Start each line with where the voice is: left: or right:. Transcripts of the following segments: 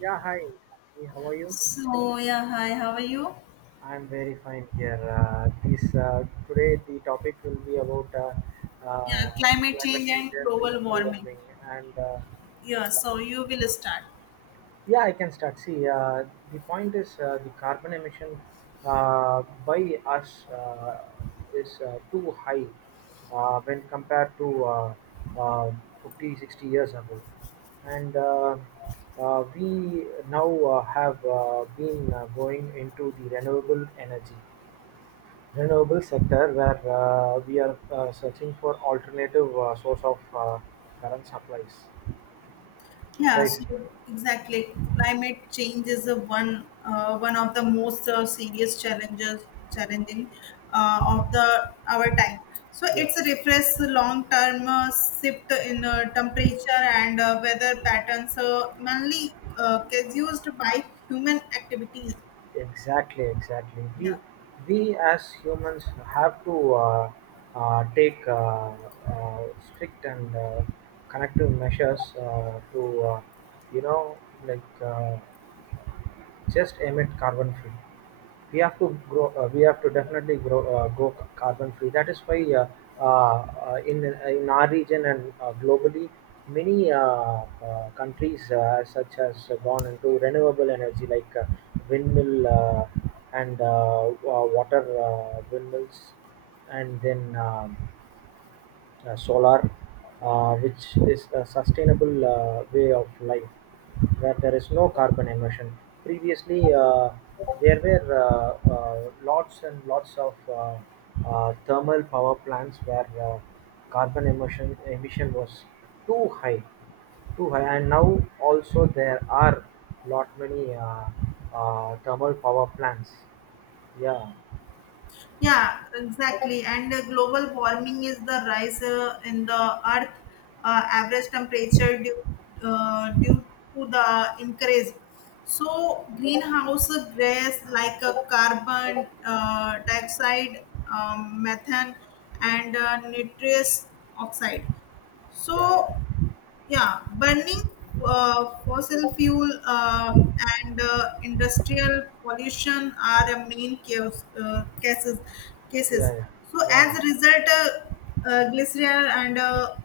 right: Yeah, hi. Sakshi. How are you?
left: So yeah, hi, how are you?
right: I'm very fine here. This today the topic will be about
left: Yeah, climate
right: climate
left: change
right: change
left: and
right: and
left: global
right: global
left: warming.
right: warming. And
left: Yeah, so you will start.
right: yeah, I can start. See, the point is the carbon emission by us, is too high when compared to uh, 50, 60 years ago. And We now have been going into the renewable energy renewable sector where we are searching for alternative source of current supplies,
left: Yeah,
right: right?
left: so exactly. Climate change is a one one of the most serious challenges challenging of the our time. So
right: Yeah,
left: it's a refresh long term shift in temperature and weather patterns, mainly is used by human activities.
right: exactly,
left: Yeah.
right: we as humans have to take strict and connective measures to, you know, like just emit carbon free. We have to grow, we have to definitely grow, go carbon free. That is why, in our region and globally many countries such as gone into renewable energy like windmill and water windmills, and then solar, which is a sustainable way of life where there is no carbon emission. Previously, there were lots and lots of thermal power plants where carbon emission was too high, too high, and now also there are lot many thermal power plants. Yeah,
left: Yeah, exactly. And Global warming is the rise in the Earth average temperature due to the increase. So greenhouse gas like carbon dioxide, methane, and nitrous oxide.
right: yeah, yeah,
left: So
right: yeah,
left: yeah, burning fossil fuel and industrial pollution are the main cases.
right: yeah,
left: Cases.
right: yeah,
left: So
right: yeah.
left: as a result, glycerin and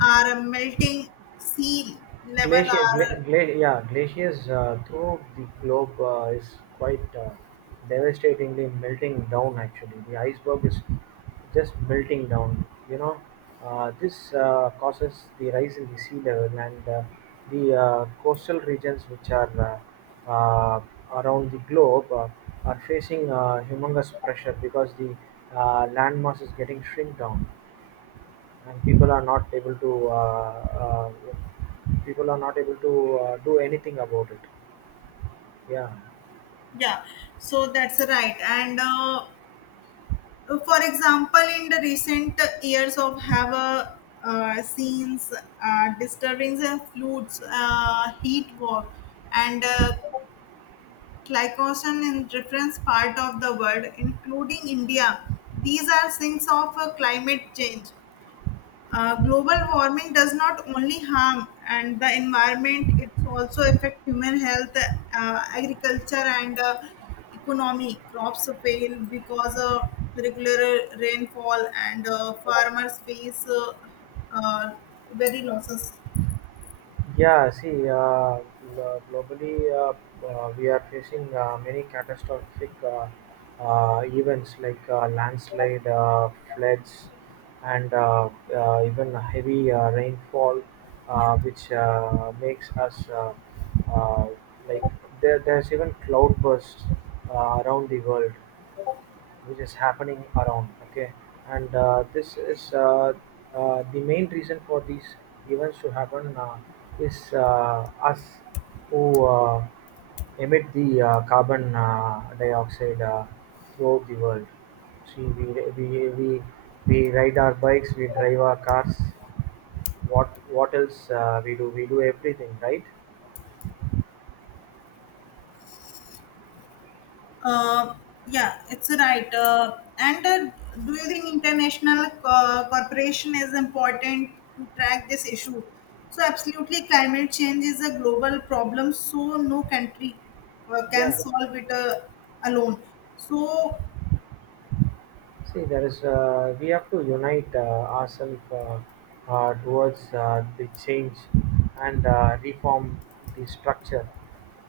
left: are melting sea level are
right: Yeah, glaciers through the globe is quite devastatingly melting down. Actually, the iceberg is just melting down. You know, this causes the rise in the sea level, and the coastal regions, which are uh, uh, around the globe, are facing humongous pressure because the land mass is getting shrink down, and people are not able to, uh, people are not able to do anything about it. Yeah.
left: yeah. So that's right. And For example, in the recent years of have a scenes, disturbance and floods, heat war, and glycogen in different part of the world, including India. These are signs of climate change. Global warming does not only harm and the environment; it also affects human health, agriculture, and economy. Crops fail because of regular rainfall, and farmers face uh, very losses.
right: Yeah, see, globally, we are facing many catastrophic events like landslide, floods, and even heavy rainfall, which makes us uh, like, there's even cloud bursts around the world which is happening around. Okay, and this is, the main reason for these events to happen is us who emit the carbon dioxide throughout the world. See, we we, we ride our bikes, we drive our cars. What else we do? We do everything, right?
left: Uh, yeah, it's right. And Do you think international cooperation is important to track this issue? So, absolutely, climate change is a global problem, so no country can
right: Yeah.
left: solve it alone. So,
right: See, there is, we have to unite ourselves towards the change and reform the structure.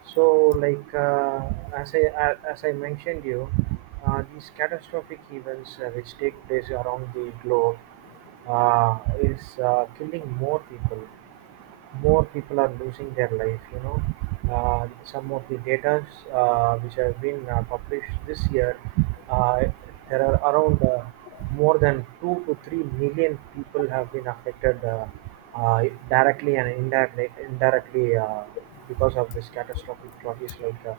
right: So, like, as I mentioned you, these catastrophic events which take place around the globe is killing more people. More people are losing their life, you know. Some of the data which have been published this year, uh, there are around more than 2 to 3 million people have been affected, uh, directly and indirectly, because of this catastrophic losses like uh,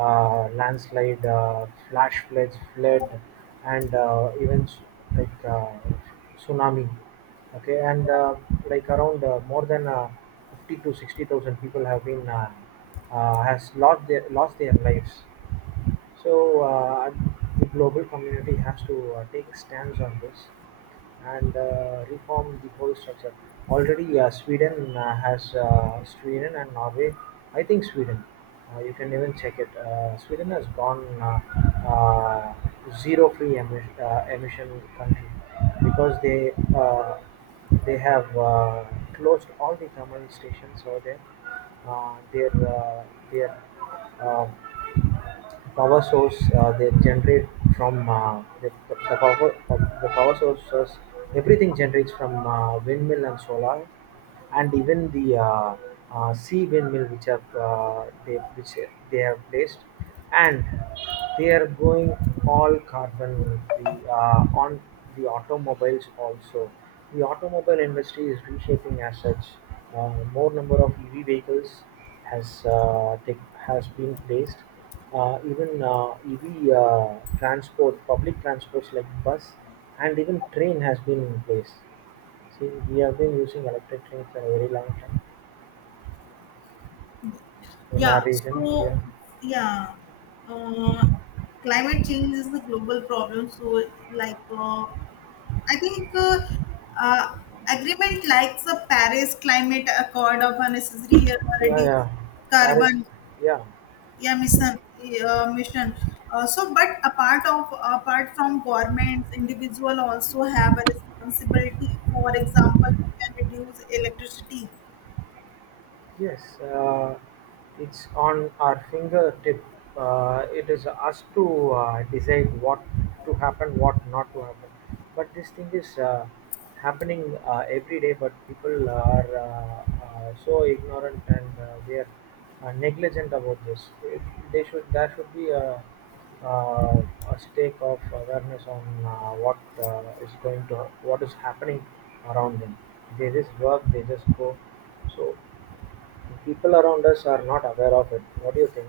right: uh, landslide, flash floods, flood, and even like uh, tsunami. Okay, and like around more than fifty to sixty thousand people have been, has lost their lives. So, the global community has to take stance on this and reform the whole structure. Already, Sweden has, Sweden and Norway. I think Sweden. You can even check it. Sweden has gone, zero free emission, emission country, because they, they have closed all the thermal stations over there. Their, their, uh, power source they generate from the power, the power sources, everything generates from windmill and solar, and even the sea windmill which have, they have placed, and they are going all carbon free on the automobiles also. The automobile industry is reshaping as such. More number of EV vehicles has uh, take, has been placed. Even EV transport, public transports like bus and even train has been in place. See, we have been using electric trains for a very long time in
left: yeah,
right: our region. Yeah,
left: yeah, uh, climate change is a global problem. So, like, uh, I think uh, agreement like the Paris Climate Accord of a necessary
right: yeah,
left: reduce
right: yeah. Paris,
left: carbon
right: yeah.
left: emission emission. So, but apart from governments, individual also have a responsibility. For example, we can reduce electricity.
right: Yes, it's on our fingertip. It is us to decide what to happen, what not to happen. But this thing is happening every day, but people are so ignorant, and they are negligent about this. They should, there should be uh, a stake of awareness on what is going to what is happening around them. They just work, they just go. So, people around us are not aware of it. What do you think?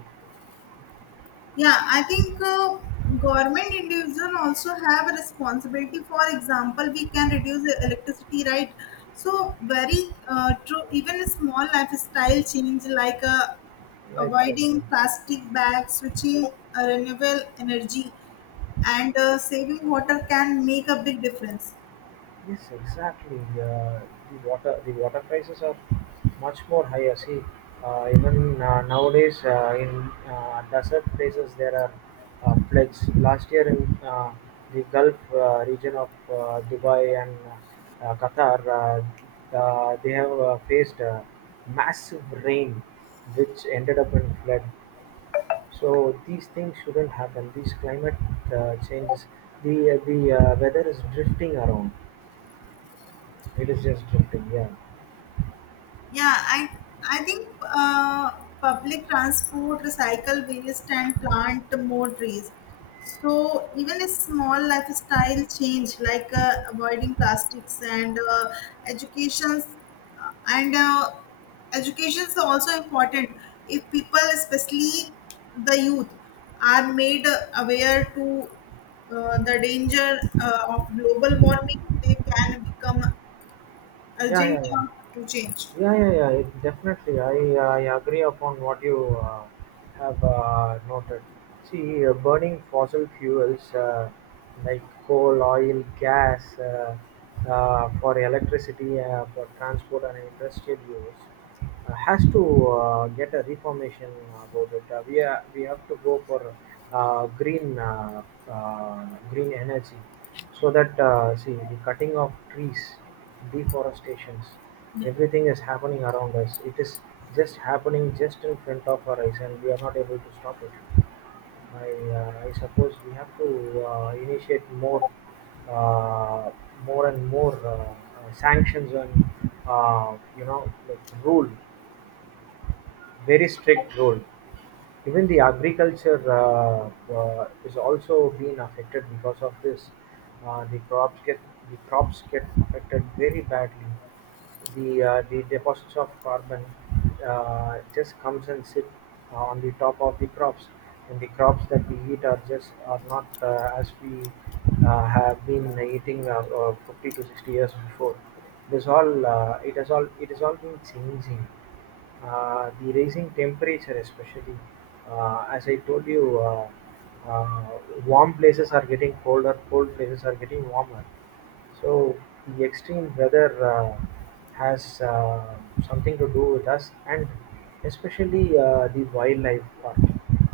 left: Yeah, I think government individual also have a responsibility. For example, we can reduce the electricity, right? So very true. Even a small lifestyle change like
right: Lifestyle
left: avoiding
right: thing.
left: plastic bags, switching renewable energy, and saving water can make a big difference.
right: Yes, exactly. The water prices are much more higher. See, even nowadays in desert places there are floods. Last year in the Gulf region of Dubai and Qatar, they have faced massive rain which ended up in flood. So these things shouldn't happen. These climate changes, the weather is drifting around. It is just drifting. Yeah.
left: Yeah, I think uh, public transport, recycle waste, and plant more trees. So even a small lifestyle change like avoiding plastics educations and education is also important. If people, especially the youth, are made aware to the danger of global warming, they can become
right: Yeah,
left: urgent
right: yeah, yeah.
left: to change.
right: Yeah, yeah, yeah. Definitely, I agree upon what you have noted. See, burning fossil fuels, like coal, oil, gas, for electricity, for transport and industrial use, has to get a reformation about it. We have to go for uh, green uh, green energy, so that, see, the cutting of trees, deforestations. Everything is happening around us. It is just happening just in front of our eyes, and we are not able to stop it. I, I suppose we have to initiate more, uh, more and more sanctions and, you know, like rule, very strict rule. Even the agriculture is also being affected because of this. Uh, the crops get the crops get affected very badly. The the deposits of carbon just comes and sit on the top of the crops, and the crops that we eat are just are not as we have been eating, 50 to 60 years before. It is all it has all been changing. The raising temperature especially, as I told you uh, warm places are getting colder, cold places are getting warmer. So the extreme weather has something to do with us, and especially the wildlife part.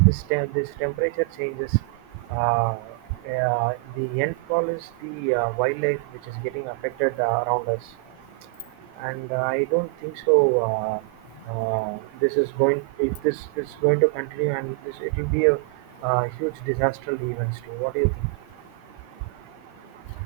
right: This temperature changes. Uh, the end call is the wildlife which is getting affected around us, and I don't think so. Uh, this is going If this is going to continue, and this it will be a, huge disaster events too. What do you think?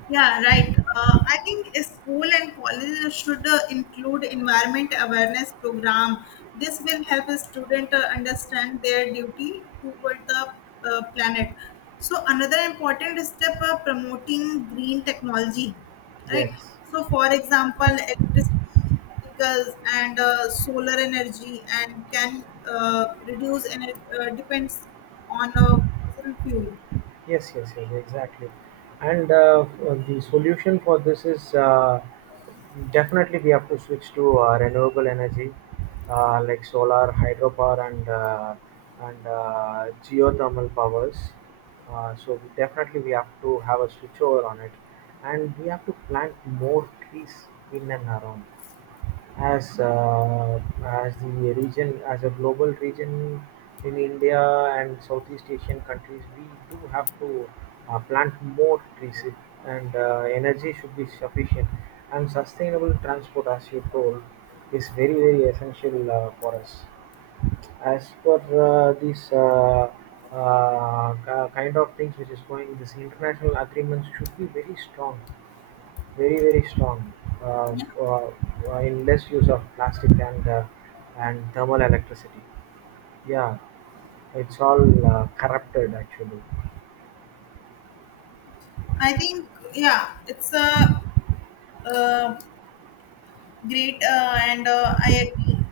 left: Yeah, right. I think a school and colleges should include environment awareness program. This will help a student understand their duty toward the planet. So another important step promoting green technology, right?
right: Yes.
left: So for example, electricity vehicles and solar energy and can reduce energy depends on fossil fuel.
right: Yes, yes, yes, exactly. And the solution for this is, definitely we have to switch to renewable energy like solar, hydropower, and geothermal powers. So definitely we have to have a switch over on it, and we have to plant more trees in and around, as the region, as a global region, in India and Southeast Asian countries. We do have to plant more trees, and energy should be sufficient. And sustainable transport, as you told, is very very essential for us. As per these kind of things which is going, this international agreements should be very strong, very very strong, uh,
left: Yeah,
right: in less use of plastic and thermal electricity. Yeah, it's all corrupted actually.
left: I think yeah, it's a Uh, Great, and I agree.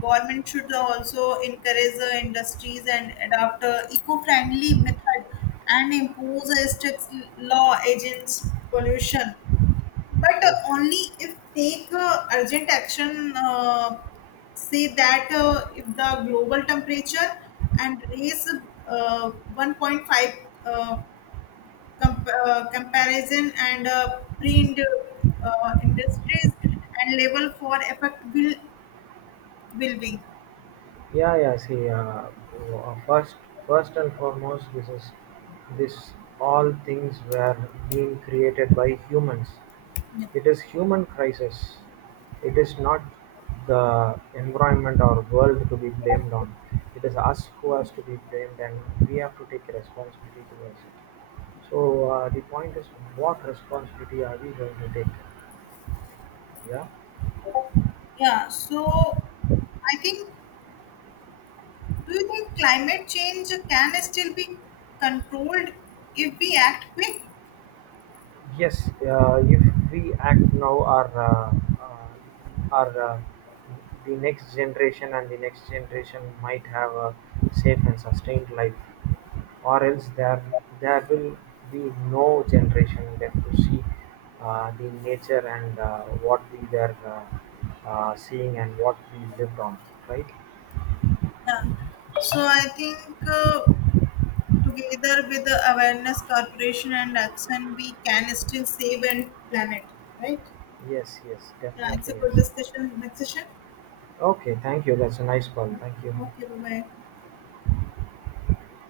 left: Government should also encourage the industries and adopt eco-friendly method and impose a strict law against pollution. But
right: it,
left: Only if take urgent action. Say that if the global temperature and raise 1.5 uh, comparison and print industries and level for effect will be
right: yeah, yeah, see, uh, first first and foremost, this is, this all things were being created by humans.
left: yeah,
right: It is human crisis. It is not the environment or world to be blamed on. It is us who has to be blamed, and we have to take responsibility towards it. So, the point is, what responsibility are we going to take? Yeah.
left: yeah, so I think, do you think climate change can still be controlled if we act quick?
right: Yes, if we act now, our the next generation and the next generation might have a safe and sustained life, or else there, there will be no generation left to see the nature and, what we were seeing and what we lived on. Right?
left: Yeah, so I think together with the awareness corporation and action we can still save and planet, right?
right: Yes, yes,
left: Yeah, it's
right: definitely
left: a good
right: yes.
left: discussion. Next session.
right: Okay, thank you. That's a nice call. Thank you.
left: Okay, bye bye.